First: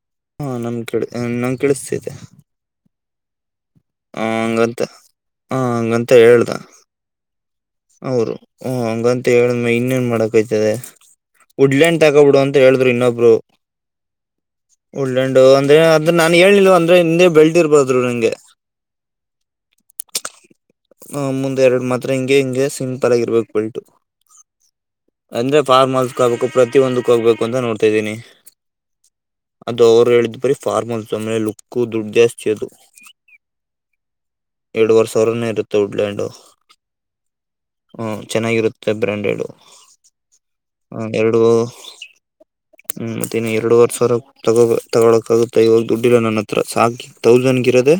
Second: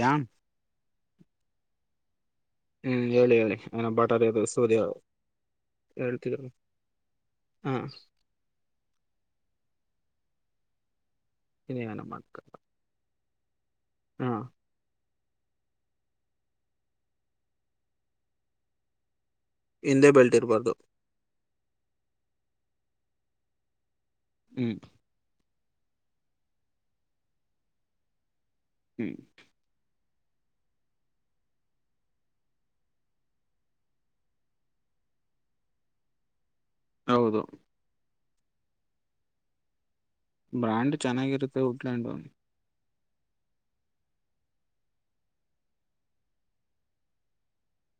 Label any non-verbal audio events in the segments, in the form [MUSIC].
ಯ್ [UNINTELLIGIBLE] ಹಾ ನಮ್ ಕೆಡ್ ನಮ್ಗೆ ಕೇಳಿಸ್ತೈತೆ ಹ್ಮು ಹೇಳಿ ಹೇಳಿ [UNINTELLIGIBLE] ಸೂರ್ಯ ಹಂಗಂತ ಆ ಹಂಗಂತ ಕೇಳ್ತೀದ್ರು ಹ್ಮು ಹ್ಮು ಹಂಗಂತ ಹೇಳಿದ್ಮೇಲೆ ಇನ್ನೇನ್ ಮಾಡಕಾಯ್ತದೆ ಇನ್ನು ವುಡ್ಲ್ಯಾಂಡ್ ಏನೋ ಮಾಡ್ಕ ತಕೋಬಿಡು ಅಂತ ಹೇಳ್ [UNINTELLIGIBLE] ಇನ್ನೊಬ್ರು ಹಾ ಉಡ್ಲೆಂಡ್ ಅಂದ್ರೆ ಅದ್ ನಾನ್ ಹೇಳಿಲ್ವ ಅಂದ್ರೆ ಹಿಂದೆ ಬೆಲ್ದ್ ಇರ್ಬೋದ್ರು ನಿಂಗೆ ಹಿಂದೆ ಬೆಲ್ಟ್ ಇರ್ಬಾರ್ದು ಮುಂದ್ ಎರಡು ಮಾತ್ರ ಹಿಂಗೆ ಹಿಂಗೆ ಸಿಂಪಲ್ ಆಗಿರ್ಬೇಕ್ ಬೆಲ್ಟು ಹ್ಮು ಅಂದ್ರೆ ಫಾರ್ಮಲ್ಸ್ ಗಾಗ್ಬೇಕು ಪ್ರತಿ ಒಂದುಕ್ಕು ಆಗಬೇಕು ಅಂತ ನೋಡ್ತಾ ಇದೀನಿ ಹ್ಮು ಅದು ಅವ್ರು ಹೇಳಿದ್ ಬರೀ ಫಾರ್ಮಲ್ಸು ಸುಮ್ನೆ ಲುಕ್ಕ್ ದುಡ್ ಜಾಸ್ತಿ ಅದು ಎರಡುವರೆ ಸಾವಿರ ಎನೊ ಇರುತ್ತೆ ವುಡ್ ಲ್ಯಾಂಡು ಹೌದು ಹ್ಮು ಚೆನ್ನಾಗಿರುತ್ತೆ ಬ್ರಾಂಡೆಡು ಬ್ರಾಂಡ್ ಚೆನ್ನಾಗಿರುತ್ತೆ ವುಡ್ ಲ್ಯಾಂಡು ಹ್ಮು ಮತ್ತೇನ್ ಎರಡುವರೆ ಸಾವಿರ ತಗೋಬ ತಗೊಳಕ ಆಗುತ್ತ ಇವಾಗ ದುಡ್ಡಿಲ್ಲಾ ನನ್ನ ಹತ್ರ ಸಾಕ್ ತೌಸಂಡ್ ಗಿರೋದೆ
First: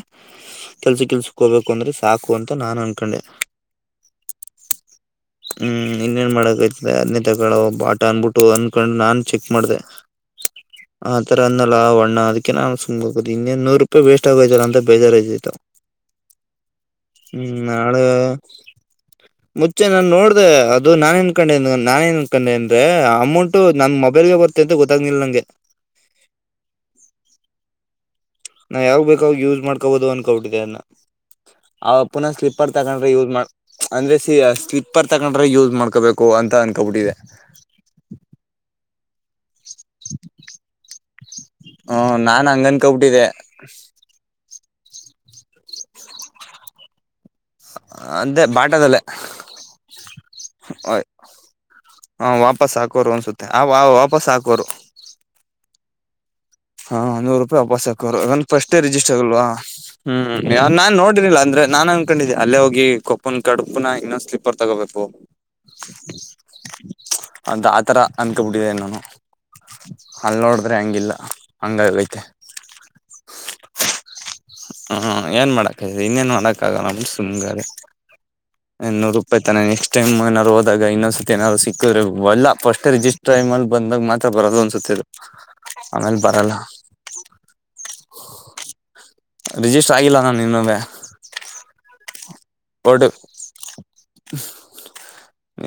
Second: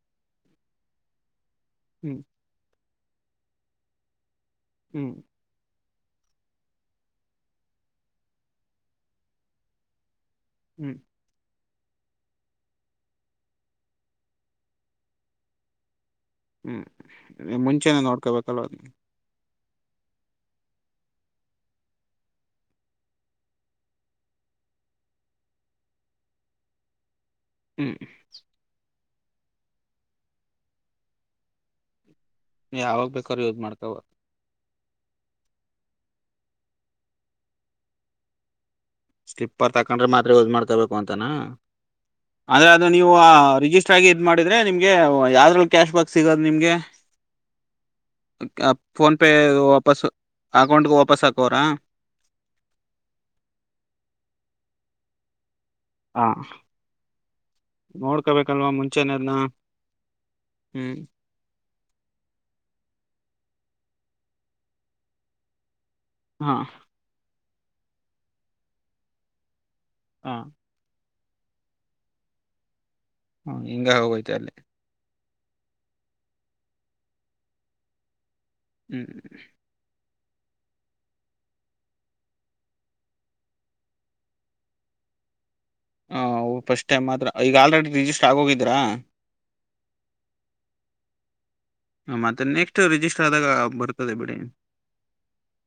ಕೆಲ್ಸು ಗಿಲ್ಸು ಹೋಗ್ಬೇಕು ಅಂದ್ರೆ ಹ್ಮ್ ಸಾಕು ಅಂತ ನಾ ಅನ್ಕೊಂಡೆ ಹ್ಮು ಹ್ಮ್ ಇನ್ನೇನ್ ಮಾಡಕತದೆ ಅದನ್ನೇ ತಗಳವ ಬಾಟ ಅನ್ಬಿಟ್ಟು ಅನ್ಕೊಂಡು ನಾನ್ ಚೆಕ್ ಮಾಡ್ದೆ [INAUDIBLE] ಹ್ಮು ಆ ತರ ಅಂದ್ನಲ್ಲ ಆವಣ್ಣ ಅದಕ್ಕೆ ನಾ ಸುಮ್ನೆ ಕುತ್ತಿದ್ ಇನ್ನೇನ್ ನೂರು ರೂಪಾಯ್ ವಸ್ಟ್ ಆಗೋಯ್ತಲ್ಲ ಅಂತ ಬೇಜಾರಾಯ್ತಿತ್ ಹ್ಮು ನೀ ಮುಂಚೆನೆ ನೋಡ್ಕೋಬೇಕಲ್ವಾ [INAUDIBLE] ಮುಚ್ಚೆ ನಾನ್ ನೋಡ್ದೆ ಅದು ನಾನೇನ್ಕೊಂಡೆ ಅಂದ್ರೆ ಅಮೌಂಟು ನನ್ ಮೊಬೈಲ್ಗೆ ಬರ್ [UNINTELLIGIBLE] ಗೊತ್ತಾಗ್ನಿಲ್ ನಂಗೆ ಹ್ಮು ನಾ ಯಾವಾಗ್ ಬೇಕು ಅವಾಗ ಯೂಸ್ ಮಾಡ್ಕೊಬಹದು ಅನ್ಕೋಟ್ಟಿದ್ದೆ ಅದನ್ನ ಆ ಪುನಃ ಸ್ಲಿಪ್ ತರ್ಡ್ ಯಾವಾಗ ತಗೊಂಡ್ರೆ ಯೂಸ್ ಬೇಕಾದ್ರೂ ಮಾಡ ಮಾಡ್ಕೋಬ ಅಂದ್ರೆ ಸಿ ಸ್ಲಿಪ್ಪರ್ ತಗೊಂಡ್ರೆ ಯೂಸ್ ಮಾಡ್ಕೋಬೇಕು ಅಂತ ಅನ್ಕೋಬಿಟ್ಟಿದೆ ಸ್ಲಿಪ್ಪರ್ ತಕೊಂಡ್ರೆ ಮಾತ್ರ ಯೂಸ್ ಮಾಡ್ಕೊಬೇಕು ಅಂತಾನ ಹ್ಮ ನಾನ್ ಹಂಗ ಆದ್ರೆ ಅದು ನೀವು ಅನ್ಕೊಬಿಟ್ಟಿದೆ ರಿಜಿಸ್ ಚ್ಚಾಗಿ ಇದ್ ಮಾಡಿದ್ರೆ ನಿಮ್ಗೆ ಯಾವ್ದ್ರಲ್ಲಿ ಕ್ಯಾಶ್ ಬ್ಯಾಕ್ ಸಿಗೋದು ನಿಮ್ಗೆ ಅಂದೆ [UNINTELLIGIBLE] ಬಾಟದಲ್ಲೇ ಫೋನ್ಪೇ ವಾಪಸ್ ಅಕೌಂಟ್ಗೆ ವಾಪಸ್ ಹಾಕೋರಾ ಹಾ ವಾಪಸ್ ಹಾಕೋರು ಅನ್ಸುತ್ತೆ ಆ ವ ವಾಪಸ್ ಹಾಕೋರು ಹಾ ಹಾ ನೂರು ರೂಪಾಯಿ ವಾಪಸ್ ಹಾಕೋರುನ್ ಫಸ್ಟೇ ಜಿಸ್ಟರ್ ಮುಂಚೆನೆ ಅದ್ನ ಆಗಲ್ವಾ ಹೂ ಹ್ಮ್ ನಾನ್ೋಡಿರ್ಿಲ್ಲ ಅಂದ್ರೆ ನಾನ್ ಅನ್ಕೊಂಡಿದ್ದೆ ಅಲ್ಲೇ ಹೋಗಿ ಕೊಪ್ಪನ್ ಕಡುಪನ ಇನ್ನೊಂದು ಸ್ೀಪರ್ ತಗೋಬೇಕು ಹಾ ಅದ ಆತರ ಅನ್ಕಬಿಟ್ಟಿದೆೆ ನಾನು ಹಾ ಅಲ್ಲಿ ನೋಡಿದ್ರೆ ಹಂಗಿಲ್ಲ ಹಂಗೈತೆ ಹೂ ಹಿಂಗ ಹೋಗೋಯತೆ ಅಲ್ಲಿ ಹೂ ಏನ್ ಮಾಡಕ್ ಇದರಿ ಇನ್ನೇನ್ ಮಾಡಕ್ ಆಗ ನಮ ಸುಮ್ ಇನ್ನುನೂರು ರೂಪಾಯಿ ತಾನೆ ಟೈ್ಏನ್ರುೋದಾಗ ಇೊಂದ್ಸತಿ ಏನಾರ ಸಿಕ್ಕಿದ್ರೆ ಒಲ್ಲ ಫಸ್ಟ್ ರಿಜಿಸ್ಟ ೈಮ ಅಲ್ಲಿ ಬಂದಾಗ ಮಾತ್ರ ಬರಲ್ಲ ಒನ್ಸತದು ಆಮೇಲೆ ಬರಲ್ಲ ಫಟ್ ಟೈಮ್ ಮಾತ್ರ ಈಗ ಆಲ್ರೆಡಿ ರಿಜಿಸ್ಟರ್ ಆಗ ಹೋಗಿದ್ರಾ ರಿಜಿಸ್ಟರ್ ಆಗಿಲ್ಲಲ್ಲ ನಾನ ನಿನ್ನವೆ ಹ ಮತ್ತೆ ನೆಕ್ಸ್ಟ್ ಬೋರ್ಡ್ ರಿಜಿಸ್ಟರ್ ಆದಾಗ ಬರ್ತದೆ ಬಿಡಿ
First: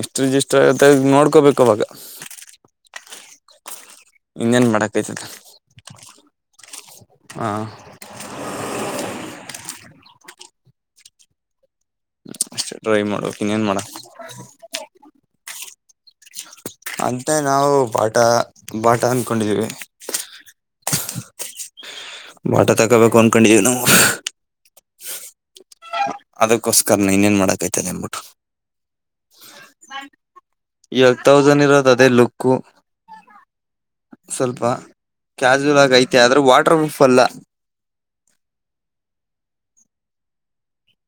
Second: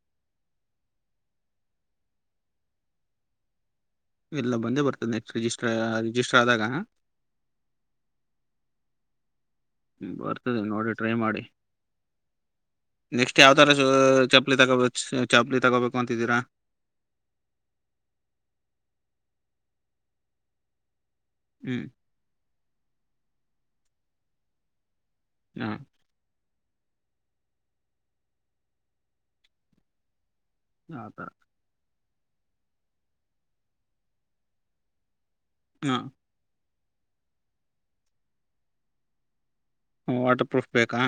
ಎಷ್ಟು ಜ ಇಷ್ಟು ಆಗತ್ತೆ ನೋಡ್ಕೋಬೇಕು ಅವಾಗ ಇಲ್ಲ ಇನ್ನೇನು ಬಂದೇ ಬರ್ತದೆ ಮಾಡೋಕ್ಕೈತದೆ ನೆಕ್ಸ್ಟ್ ರಿಜಿಸ್ಟರ್ ರಿಜಿಸ್ಟರ್ ಆದಾಗ ಹಾ ಬರ್ತದೆ ನೋಡಿ ಟ್ರೈ ಮಾಡಿ ಅಷ್ಟೇ ಟ್ರೈ ಮಾಡ್ಬೇಕು ನೆಕ್ಸ್ಟ್ ಇನ್ನೇನು ಯಾವತರ ಮಾಡೋ ಸ ಚಪ್ಪಲಿ ತಗೋಬೇಕು ಸ ಚಾಪ್ಲಿ ತಗೋಬೇಕು ಅಂತಿದ್ದೀರಾ ಅಂತ ನಾವು ಬಾಟ ಬಾಟ ಅನ್ಕೊಂಡಿದೀವಿ ಹ್ಮ್ ಬಾಟ ತಗೋಬೇಕು ಅಂದಕೊಂಡೀವಿ ನಾವು ಹಾ ಅದಕ್ಕೋಸ್ಕರ ಇನ್ನನೇನ್ ಮಾಡಕ್ೈ್ತಲ್ಲ ಅನ್ಬಿಟ್ಟು ಎಗ್ ಆತರ ತಾವ ಜನ ಇರತ್ ಅದೇ ಲುಕ್ ಹಕ್ಕು ಸ್ವಲ್ಪ ಕ್ಯಾಾಸುವಲ್ ಆಗಿ ಹಾ ಐತೆ ಆದ್ರೆ ವಾಟರ್ ಪ್ರ್ರೂಫ್ ಅಲ್ಲ ಹ್ಞೂ ವಾಟರ್ ಪ್ರೂಫ್ ಬೇಕಾ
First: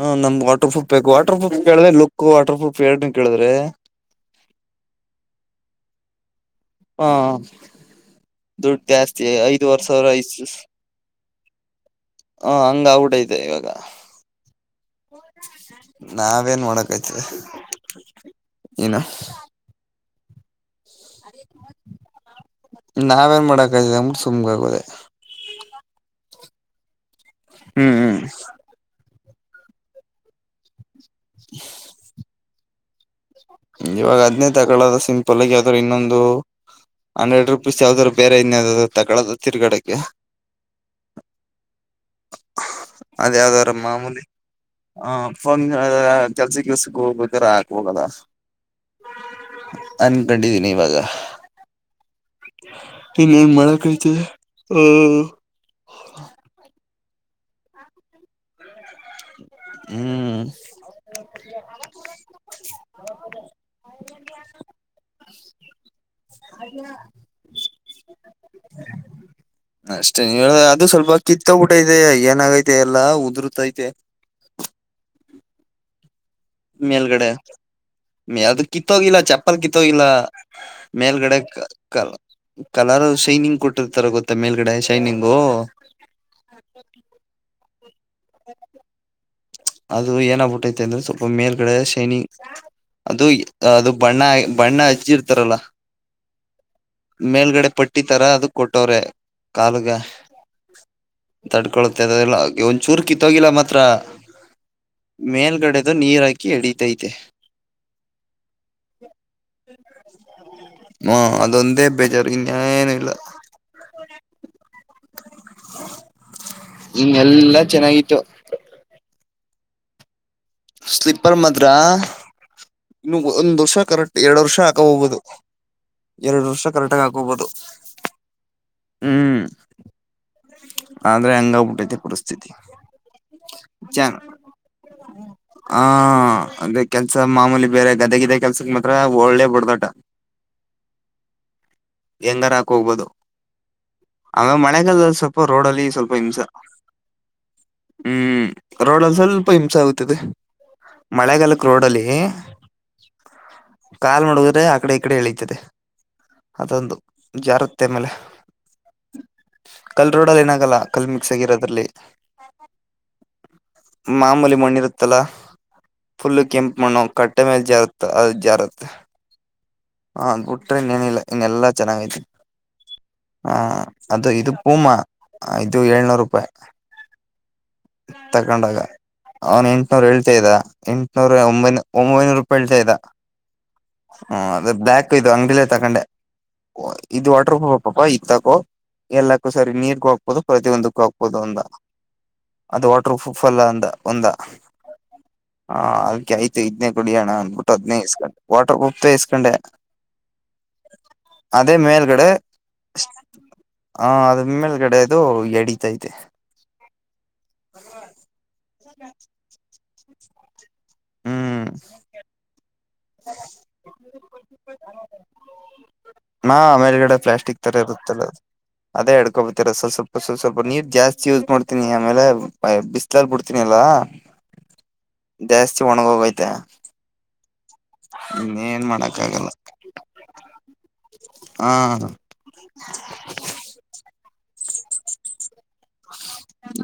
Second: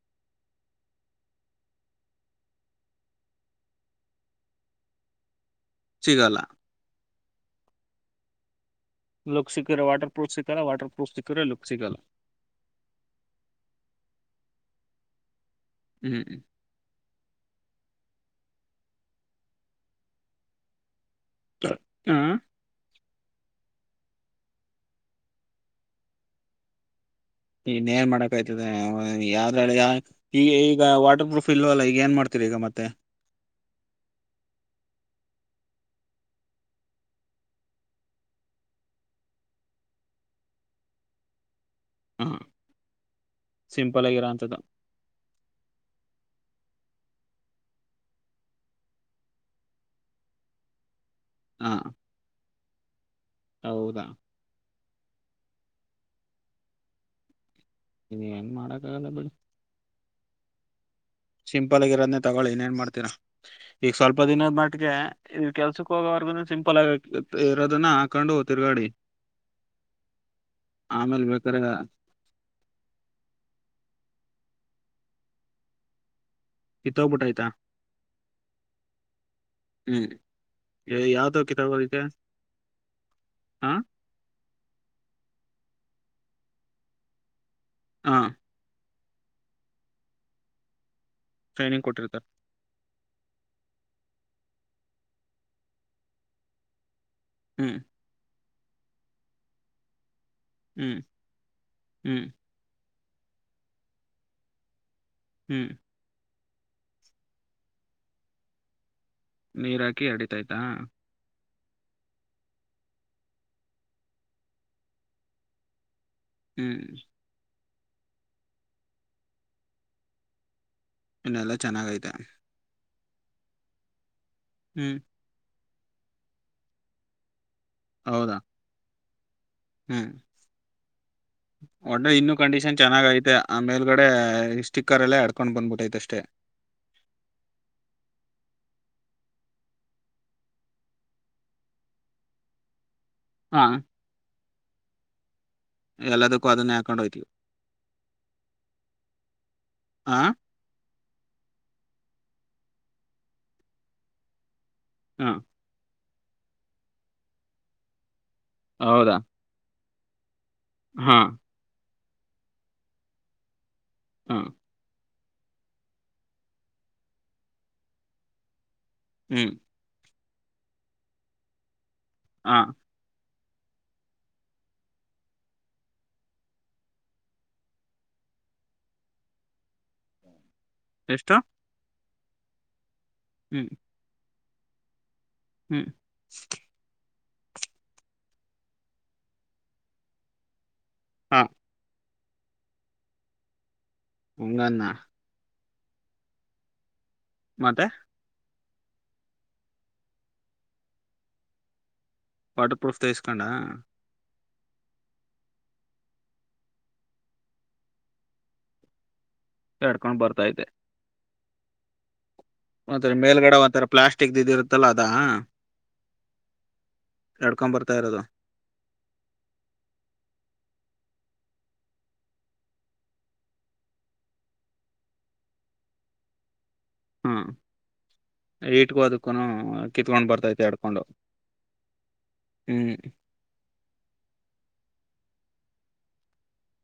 ಹ ನಮ್ದ್ ವಾಟರ್ ಪ್ರೂ್ ಬೇಕು ವಾಟರ್ ಪ್ರೂಫ ಕೇಳ್ರೆ ಲುಕ್ ವಾಟರ್ ಪ್ರೂಫ್ ಎರಡ್ ಕೇಳಿದ್ರೆ ಸಿಗಲ್ಲ ಹಾ ದುಡ್ಡು ಜಾಸ್ತಿ ಲುಕ್ ಐದು್ ಸಿಕ್ಕಿರ ವರ್ಷರ ವಾಟರ್ ಪ್ರೂಫ್ ಇಷ್ಟ ಸಿಕ್ಕಲ್ಲ ವಾಟರ್ ಪ್ರೂಫ್ ಸಿಕ್ಕಿರ ಲುಕ್ ಸಿಗಲ್ಲ ಹ ಆಗಿಬಿಟ್ ಐತೆ ಇವಾಗ ಹ್ಮ್ ನಾವೇನ್ ಮಾಡಕಯ್ತದೆ ನು ಸ ಹಾ ನಾವೇನ್ ಮಾಡಕಾಯತಿದೆ ಅಂಗ್ರೆ ಸುಮ್ ಆಗೋದೆ ಹ್ಮ್ ಇನ್ನೇನ್ ಹ್ಮ್ ಮಾಡಕ್ ಆ್ತದೆ ಯ್ರ ಈಗ ಈಗ ವಾಟರ್ ಪ್ರೂಫ್ ಇಲ್ವಲ್ಲ ಈಗ ಏನ್ ಮಾಡ್ತ ಸ್ತ್ರರಿಗಮತ್ತ ಇವಾಗ ಹದ್ನೇ ತಗಳ ಸಿಂಪಲ್ ಆಗಿ ಯಾವ್ದ್ರರು ಇನ್ನೊಂದು ಹಂಡ್ರೆಡ್ ರುಪೀಸ್ ಯಾವ್ದಾದ್ರು ಬೇರೆ ಇನ್ಯ ತಗದು ತಿರ್ಗಡಕ್ಕೆ ಹ ಅದ ಯಾವದರ ಸಿಂಪಲ್ ಮಾಮೂಲಿ ಆಗಿರೋ ಅಂಥದ್ದು ಹ ಫೋನ್ ಕೆಲ್ಸಕ್ಕೆಿವಲ್ಸಕ್ಕೆ ಹೋಗರ ಹಾಕ್ ಹೋಗಲ್ಲ ಅನ್ಕೊಂಡಿದಿನಿ ಇವಾಗ ಹಾ ಇನ್ನೊನ್ ಹೌದಾ ಮಾಡಕೈತೆ ಅಹ ನೀ ಏನ್ ಮಾಡಕ್ಕಾಗಲ್ಲ ಬಿಡು ಹ್ಮ್ ಸಿಂಪಲ್ ಆಗಿ ಇರೋದನೇ ತಗಳಿ ಏನೇಏನ್ ಮಾಡ್ತೀರಾ ಈಗ ಸ್ವಲ್ಪ ದಿನದ ಮಟ್ಟಿಗೆ ಈ ಕೆಲ್ಸ ೋಗವರ್ಗ ಸಿಂಪಲ್ ಆಗ ಇರೋದನ್ನ ಹಾಕೊಂಡು ಹತಿರ್ಗಾಡಿ ಅಷ್ಟೇ ಹೇಳ ಅದು ಸ್ವಲ್ಪ ಕಿತ್ತ ಊಟ ಇದೆ ಏನಾಗೈತೆ ಎಲ್ಲಾ ಉದುರುತೈತೆ ಕತ್ತಬುಟ ಆಯ್ತಾ ಯಾವ್ದದು ಕಿತ್ತೋಗಿಲ್ಲ ಚಪ್ಪಲ್ ಕಿತ್ತೋಗಿಲ್ಲ ಹ್ಮ್ ಮೇಲ್ಗಡೆ ಯಾವ್ದೋ ಕಿತ್ತೋಗೋದಕ್ಕೆ ಕಲರ್ ಶೈನಿಂಗ್ ಹ ಕೊಟ್ಟಿರ್ತರ ಗೊತ್ತ ಮತ್ತ ಮೇಲ್ಗಡೆ ಶೈನಿಂಗು ಹಾಂ ಅದು ಏನಾಗಬಿಟ್ಟೈತೆ ಅಂದ್ರೆ ಸ್ವಲ್ಪ ಮೇಲ್ಗಡೆ ಟ್ರೈನಿಂಗ್ ಕೊಟ್ಟಿರ್ತಾರ ಶೈನಿಂಗ್ ಅದು ಅದು ಬಣ್ಣ ಬಣ್ಣ ಹಚ್ಚಿ ಇರ್ತಾರಲ್ಲ ಮೇಲ್ಗಡೆ ಹ್ಮ್ ಪಟ್ಟಿತರ ಅದು ಕೊಟ್ಟವ್ರೆ ಕಾಲುಗ ಹ್ಮ್ ತಡ್ಕೊೊಳ್ಳುತ್ತೆ ಹ್ಮ್ ಅಲ್ಲ ಒಂದ ಚೂರು ಕಿತ್ತೋಗಿಲ್ಲ ಮಾತ್ರ ಹ್ಮ್ ಮೇಲ್ಗಡೆದು ನೀರ ಹಾಕಿ ಎಡೀಿತೈತೆ ನೀರ್ ಹಾಕಿ ಅಡಿತಾಯ್ತಾ ಹಾ ಅದೊಂದೇ ಅಭಚರ್ ಾನು ಇಲ್ಲ [UNINTELLIGIBLE] ಹ್ಮ್ ಇನ್ ಎಲ್ಲಾ ಚೆನ್ನಾಗಿತ್ತು ಸ್ಲಿೀಪ್ಪರ್ ಇನ್ನೆಲ್ಲಾ ಮದ್ರಾ ಚೆನ್ನಾಗೈತೆ ಇನ್ನು ಒಂದ್ ವರ್ಷ ಕರೆಕ್ಟ್ ಎರಡು ವರ್ಷ ಹಾಕ ಹ್ಮ್ ಹೋಗ್ಬಹುದು ಎರಡು ವರ್ಷ ಕರೆಕ್ಟ್ ಆಗ ಹಾಕಬಹುದು ಹೌದಾ ಹ್ಮ್ ಹ್ಮ್ ಆದ್ರ ಹಂಗ ಒಡ್ರೆ ಇನ್ನುೂ ಕಂಡೀಷನ್ ಚೆನ್ನಾಗ ಐತೆ ಆ ಮೇಲ್ಗಡೆ ಚ ಸ್ಟಿಕ್ಕರ್ ಎಲ್ಲಾ ಹಡ್ಕೊಂಡ್ ಬಂದ್ಬಿಟ್ಟೈತೆ ಅಷ್ಟೇ ಅಂದ್ರೆ ಕೆಲ್ಸ ಮಾಮೂಲಿ ಬೇರೆ ಗದೆ ಗದೆ ಕೆಲ್ಸಕ್ ಮಾತ್ರ ಒಳ್ಳೆ ಬಡದಟ ಹೆಂಗಾರ ಹಾಕ ಹ್ಬೋದು ಹಾ ಆಮೇಲೆ ಮಳೆಗಾಲದಲ್ಲಿ ಸ್ವಲ್ಪ ರೋಡ್ಲ್ಲಿ ಸ್ವಲ್ಪ ಹಿಂಸ ಎಲ್ಲದಕ್ಕೂ ಅದನ್ನೇ ಹಾಕೊಂಡ್ ಹೋಯ್ತಿವಿ ಹ್ಮ್ ರೋಡ್ಲ್ಲಿ ಸ್ವಲ್ಪ ಹಿಂಸೆ ಆಗುತ್ತದೆ ಆ ಮಳೆಗಾಲಕ್ ರೋಡ್ ಅಲ್ಲಿ ಕಾಲ್ ಮಾಡುದ್ರೆ ಆ ಕಡೆ ಕ ಕಡೆ ಹಾ ಎಳತದೆ ಅದೊಂದು ಜಾರತ್ತೆ ಮೇಲೆ ಹೌದಾ ಕಲ್ ರೋಡಲ್ ಏನಾಗಲ್ಲ ಕಲ್ ಹಾ ಮಿಕ್ಸ್ ಆಗಿರೋದ್ರಲ್ಲಿ ಹಾ ಮಾಮೂಲಿ ಮಣ್ಣಿರು ತ್ತಲ ಫುಲ್ ಕೆಂಪು ಮಣ್ಣು ಕಟ್ಟೆ ಮೇಲ್ ಜಾರತ್ ಅದು ಜಾರತ್ತ ಹ್ಮ್ ಹಾ ಅ್ ಬಿಟ್ರಿ ಇನ್ೇನಿಲ್ಲ ಹಿಗೆಲ್ಲ ಚೆನ್ನಾಗೈಐತಿ ಹಾಂ ಹ ಅದು ಇದು ಪೂಮಾ ಇದು ಏಳ್ನೂರು ರೂಪಾಯಿ ತಕೊಂಡಾಗ ಅವನ್ ಎಂಟನೂರ್ ಹೇಳ್ತ್ದ ಎಷ್ಟು ಎಂಟುನೂರ ಒಂಬೈನ ಒಂಬೈನೂರು ರೂಪಾಯಿ ಉಲ್ಟ ಇದದ ಹ್ಞೂ ಹ ಅದ ಬ್ಲ್ಯಾಕ್ ಇದು ಅಂಗಡಿಲ್ಲ ತಕೊಂಡೆ ಇದು ವಾಟರ್ ಪ್ರೂಫ್ ಪಾಪಾ ಇತ್ತಕ್ಕೋ ಎಲ್ಲಕ್ಕೂ ಸರಿ ನೀರ್ಗೂ ಹಾಕ್ಬೋದು ಪ್ರತಿಯ ಒಂದಕ್ಕೂ ಹಾಕ್ಬೋದು ಹಾ ಅಂದ ಅದು ವಾಟರ್ ಪ್ರೂಫಲ್ಲ ಅಂದ ಒಂದ ಹಂಗನ್ನ ಹಾ ಅದ್ಕ ಆಯ್ತು ಇದದ್ೇ ಕುಡಿಯಣ ಅಂದ್ಬಿಟ್ಟು ಮತ್ತೆ ಅದ್ೇ ಇಸ್ಕೊಂಡು ವಾಟರ್ ಪ್ರೂಫ ಪ ಇಸ್ಕೊಂಡೆ ಅದೇ ಮೇಲ್ಗಡೆ ವಾಟರ್ ಪ್ರೂಫ್ ತಸ್ಕೊಂಡಾ ಹ ಅದಮ್ಮೇಲ್ಗಡೆ ಅದು ಎಡೀತೈತೆ ಹಲ್ಲ ಕಡ್ಕೊಂಡ್ ಬರ್ತಾೈತೆ ಹ್ಮ್ ಒಂಥರ ಮೇಲ್ಗಡೆ ಒಂಥರ ಪ್ಲಾಸ್ಟಿಕ್ ಇದಿ ಇರುತ್ತಲ್ಲ ಅದಾ ನಾ ಆಮೇಲೆಗಡೆ ಪ್ಲಾಸ್ಟಿಕ್ ಎಡ್ಕೊಂಡ್ ತರ ಬರ್ತಾ ಇರುತ್ತಲ್ಲ ಇರೋದು ಅದು ಅದೇ ಹಡ್ಕೊಬತಿರಸವ ಸ್ವಲ್ಪ ಸ್ವ ಸ್ವಲ್ಪ ನೀರ್ ಜಾಸ್ತಿ ಯೂಸ್ ಮಾಡ್ತೀನಿ ಆಮೇಲೆ ಬಿಸ್ಲಾಲ್ ಬಿಡ್ತಿನನ ಅಲ್ಲಾ ಜಾಸ್ತಿ ಒಣಗೋಗೈ್ತೆ ಹಾಂ ಏಟ್ಗೋ ಮಾಡಕ್ ಅದಕ್ಕೂ ಆಗಲ್ಲ ಕಿತ್ಕೊಂಡು ಬರ್ತೈತೆ ಹಡ್ಕೊಂಡು ಹಾ. ಹ್ಮ್.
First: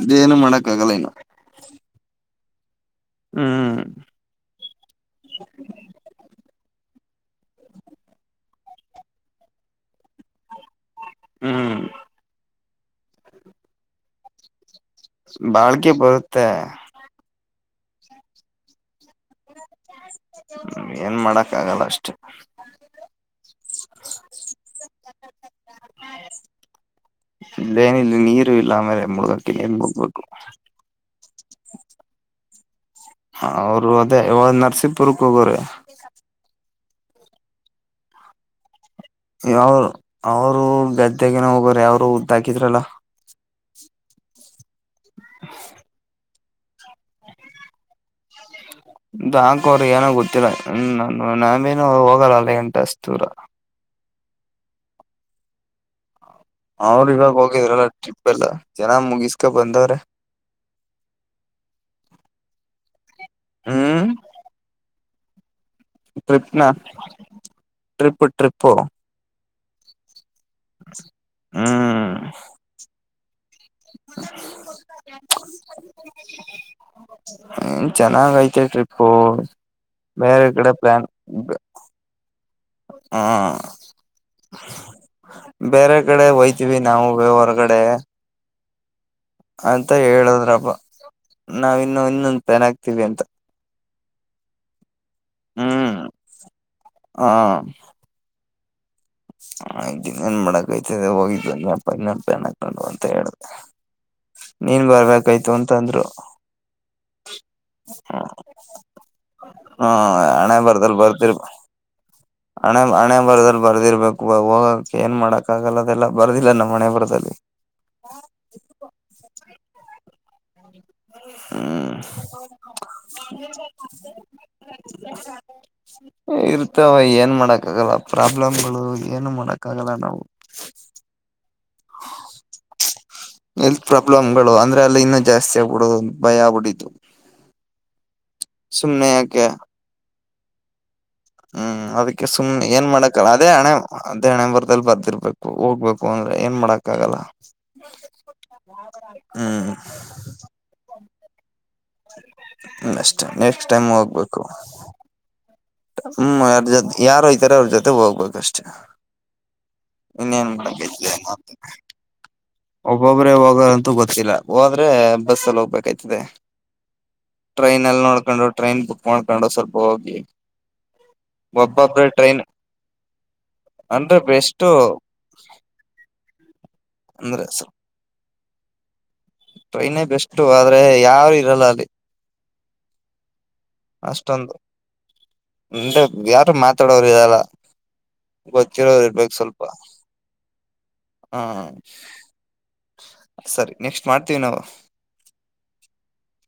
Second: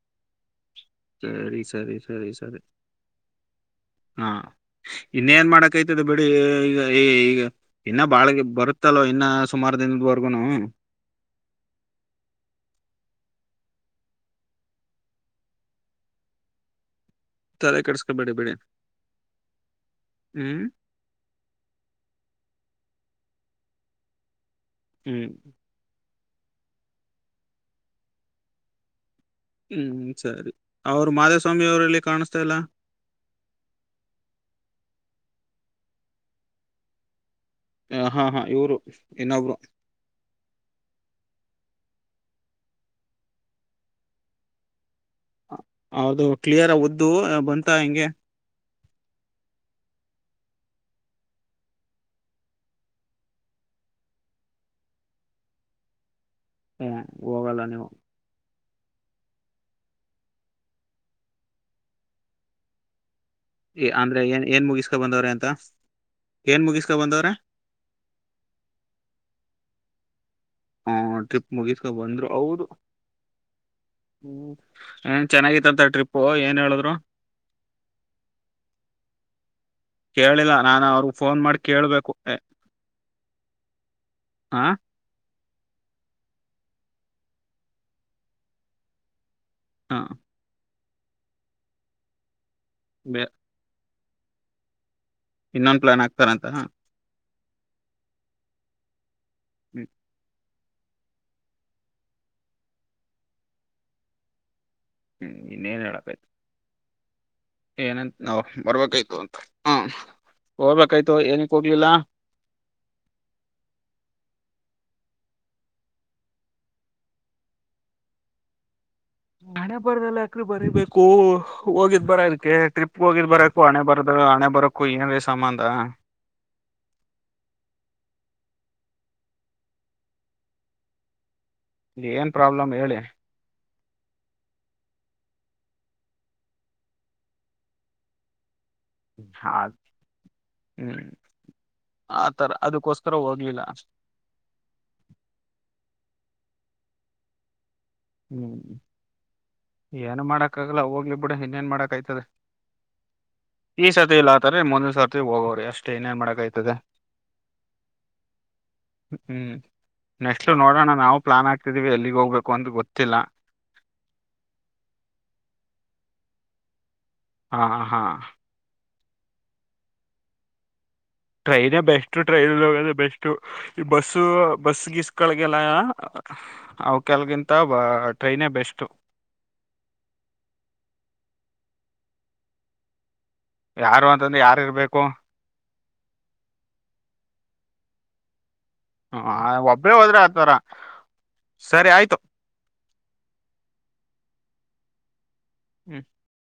ಇದೇಏನು ಮಾಡಕ್ಕ ಆಗಲ್ಲ ಇನ್ನು. ಸರಿ ಸರಿ ಸರಿ ಸರಿ ಹ್ಮ್ ಹಾ ಇನ್ನೇನ್ ಮಾಡಕ್ೈತದ ಬಿಡಿ ಈಗ ಈಗ ಇನ್ನ ಬಾಳಗ ಬರುತ್ತಲ್ೋ ಇನ್ನ ಸುಮಾರು ದಿನದವರ್ಗೂನು ಹ್ಮ್ ಬಾಳ್ಗೆ ಬರುತ್ತೆ ತಲೆ ಕಡಸ್ಕೊಬೇಡಿಬೇಡಿ ಹ್ಮ ಏನ್ ಮಾಡಕ್ಕ ಆಗಲ್ಲ ಅಷ್ಟೇ ಹ್ಮ್ ಇೇನ ಇಲ್ಲಿ ನೀರು ಇಲ್ಲಮೇಲೆ ಮುಳಗ ಹ್ಞೂ ಸರಿ ಅವ್ರು ಮಾಧಸ್ವಾಮಿವರಲ್ಲಿ ಕಾಣಿಸ್ತಾ ಇಲ್ಲ ಹ ಅವರು ಅದೇಾಗ ನರಸೀಂಪುರಕ್ ಹೋಗೋ್ರೆ ಹಾ ಹಾ ಇವರು ಅವರು ಗದ್ದೆೆಗೆನ ಹೋಗೋ್ರ ಅವರು ಉದ್ದಾಕಿದ್ರಲ್ಲ ಹೌದು ಕ್ಲಿಯರ್ ಉದ್ದು ಬಂತ ಹೆಂಗೆ ಹಾಕೋ್ರ ಏನ ಗೊತ್ತಿಲ್ಲ ಹ್ಮ ನ ನೇನು ಹೋಗಲ್ಲ ಅಲ್ಲ ಗಂಟಷ್ಟ ದೂರ ಹ್ಮ್ ಅವ್ರ ಇವಾಗ ಹೋಗಲ್ಲ ಹೋಗಿದ್ರಲ್ಲ ನೀವು ಟ್ರಿಪ್ ಎಲ್ಲ ಜನ ಮುಗಿಸ್ಕ ಬಂದವ್ರೆ ಹ್ಮ್ ಅಂದ್ರೆ ಏನ್ ಏನ್ ಮುಗಿಸಸ್ಕೊ ಬಂದವ್ರ ಅಂತ ಏನ್ ಟ್ರಿಪ್ನ ಮುಗಿಸ್ಕ ಬಂದವ್ರ. Trip trip. ಹ ಟ್ರಿಪ್ ಮುಗಿಸ್ಕೊಂಡ ಹ್ಮ್ ಬಂದ್ರು ಹೌರು. ಹ್ಮ್ ಚೆನ್ನಾಗಿತ್ತಂತ ಟ್ರಿಪ್ ಏನ್ ಹೇಳಿದ್ರು. ಹ್ಮ ಚೆನ್ನಾಗ ಐತೆ ಟ್ರಿಪ್ಪು. ಬೇರೆ ಕೇಳಿಲ್ಲ ಕಡೆ ನಾನ್ ಪ್ಲಾನ್ ಅವ್ರಗ್ ಫೋನ್ ಮಾಡಿ ಕೇಳ್ಬೇಕು. ಏ, ಹ. ಹಾ ಬೇರೆ ಕಡೆ ಹಯ್ತೀವಿ ನಾವು ಬೇ ಹೊರ್ಗಡೆ. ಅಂತ ಹೇಳದ್ರಬ ನಾವ ಇನ್ನು ಇನ್ನೊಂದ್ ಪೆನ್ ಹ ಆಕ್ತೀವಿ ಅಂತ. ಹಾ ಇನ್ನೊಂದು ಪ್ಲಾನ್ ಆತಾರ ಅ. ಹಾ. ಆಯ್ತ ನನ್ ಮಾಡ. ತ ಹೋಗಿದ್ನ್ನಪ್ಪ ಇನ್ನಪನ ಹಕೊಂಡು ಅಂತ ಹೇಳ್ದ. ನೀನ್ ಹ್ಮ್ ಬರ್ಬೇಕಾಯ್ತು ಇನ್ನೇನ್ ಅಂತಂದ್ರು. ಹೇಳಕಾಯ್ತು ಏನಂತ ಹ್ಮ ನಾವು ಬರ್ಬೇಕಾಯ್ತು ಅಂತ ಹ ಹಣೆ ಬರ್ದಲ್ ಹೋಗಬೇಕಾಯ್ತು ಬರ್ದಿರ್ ಏನಕ್ಕೆ ಹೋಗ್ಲಿಲ್ಲ. ಹಣೆ ಹಣೆ ಬರದಲ್ಲಿ ಬರ್ದಿರ್ಬೇಕು ಹೋಗಕ್ ಏನ್ ಮಾಡಕ್ ಆಗಲ್ಲದೆಲ್ಲಾ ಬರ್ದಿಲ್ಲ ನಮ್ಮ್ ಹಣೆ ಬರದಲ್ಲಿ. ಮಣೆ ಬರ್ದಲ್ಲ ಅಕ್ರ ಬರಿೀಬೇಕು ಕ್ಕೂ ಹ್ಮ್ ಹೋಗಿದ್ ಬರದಕಕ್ಕೆ ಟ್ರಿಪ್ ಹೋಗಿದ್ ಬರಕ್ಕು ಅಣೆ ಬರದು ಹಣೆ ಬರಕ್ಕು ಏನ್ೇ ಸಂಬಂಧ ಇರ್ತವ ಏನ್ ಮಾಡಕ್ ಆಗಲ್ಲ ಪ್ರಾಬ್ಲಮ್ಗಳು ಏನು ಮಾಡಕ್ಕ ಆಗಲ್ಲ ನಾವು ಇ ಏನ್ ಪ್ರಾಬ್ಲಮ್ ಹೇಳಿ ಎಲ್ತ್ ಪ್ರಾಬ್ಲಮ್ ಗಳು ಅಂದ್ರೆ ಅಲ್ಲಿ ಇನ್ನೂ ಜಾಸ್ತಿ ಆಗ್ಬಿಡುದು ಭಯ ಆಗ್ಬಿಟ್ಟಿದ್ದು ಯಾಕೆ ಹಾ ಹ್ಮ್ ಹ್ಮ್ ಅದಕ್ಕೆ ಆತರ ಸುಮ್ನೆ ಏನ್ ಅದಕ್ಕೋಸ್ಕರ ಮಾಡಕಲ್ಲ ಅದೇ ಹೋಗ್ಲಿಲ್ಲ ಹಣೆ ದೇಣಂಬರ್ದಲ್ಲಿ ಬದಿರ್ಬೇಕು ಹೋಗ್ಬೇಕು ಅಂದ್ರೆ ಏನ್ ಮಾಡಕ್ ಆಗಲ್ಲ ಹ್ಮ್ ಹ್ಮ್ ಏನ್ ಮಾಡಕ್ ಆಗಲ್ಲ ಹೋಗ್ಲಿ ಬಿಡ ಇನ್ನೇನ್ ಮಾಡಕ್ ಾಯ್ತದೆ ಅಷ್ಟೇ ನೆಕ್ಸ್ಟ್ ಟೈಮ್ ಈ ಸತಿ ಇಲ್ಲ ಹೋಗ್ಬೇಕು ಆತಾರೆ ಮೊಂದೊ ಸರ್ತಿ ಹೋಗವ್ರಿ ಅಷ್ಟು ಹ್ಮ್ ಯಾರ್ ಜೊತೆ ಯಾರ ಹಯ್ತಾರ ಅವ್ರ ಜೊತೆ ಹೋಗ್ಬೇಕಷ್ಟೆ ಹ್ಮ್ ನೆಕ್ಸ್ಟ್ ನೋಡೋಣ ನಾವು ಪ್ಲಾನ್ ಆಕ್ತೀವಿ ಎಲ್ಲಿಗ್ ಹೋಗ್ು ಅ ಒಬ್ಬೊಬ್ರೆ ಹೋಗಂತೂ ಗೊತ್ತಿಲ್ಲ ಹೋದ್ರೆ ಬಸ್ಸಲ್ಲಿ ಹೋಗ್ಬೇಕಾಯ್ತದೆ ಹಾ ಟ್ರೈನ್ ಹಾ ಅಲ್ಲಿ ನೋಡ್ಕೊಂಡು ಟ್ರೈನ್ ಬುಕ್ ಮಾಡೋಕೊಂಡು ಸ್ವಲ್ಪ ಹೋಗಿ ಟ್ರೈನ್ೇ ಬೆಸ್ಟ್ ಟ್ರೈನ್ ಬೆಸ್ಟ್ ಈ ಬಸ್ ಅಂದ್ರೆ ಬೆಸ್ಟ್ ಬಸ್ಗೆ ಮಕ್ಕಳಿಗೆಲ್ಲ ಅವ ಅಂದ್ರೆ ಕೆಲ್ಗಿಂತ ಟ್ರೈನೇ ಬೆಸ್ಟ್ ಟ್ರೈನೇ ಬೆಸ್ಟ್ ಆದ್ರೆ ಯಾರು ಇರಲ್ಲ ಅಲ್ಲಿ ಯಾರು ಅಂತಂದ್ರೆ ಯಾರ ಇರ್ಬೇಕು ನೆ ಯಾರು ಮಾತಾಡೋರು ಇರಲ್ಲ ಗೊತ್ತಿರೋರು ಆ, ಇರ್ಬೇಕು ಸ್ವಲ್ಪ ಒಬ್ಬರೇ ಹೋದ್ರೆ ಆತರ ಹ್ಮ ಸರಿ ಆಯ್ತು ಸರಿ ನೆಕ್ಸ್ಟ್ ಮಾಡ್ತೀವಿ ನಾವು ಹ್ಮ್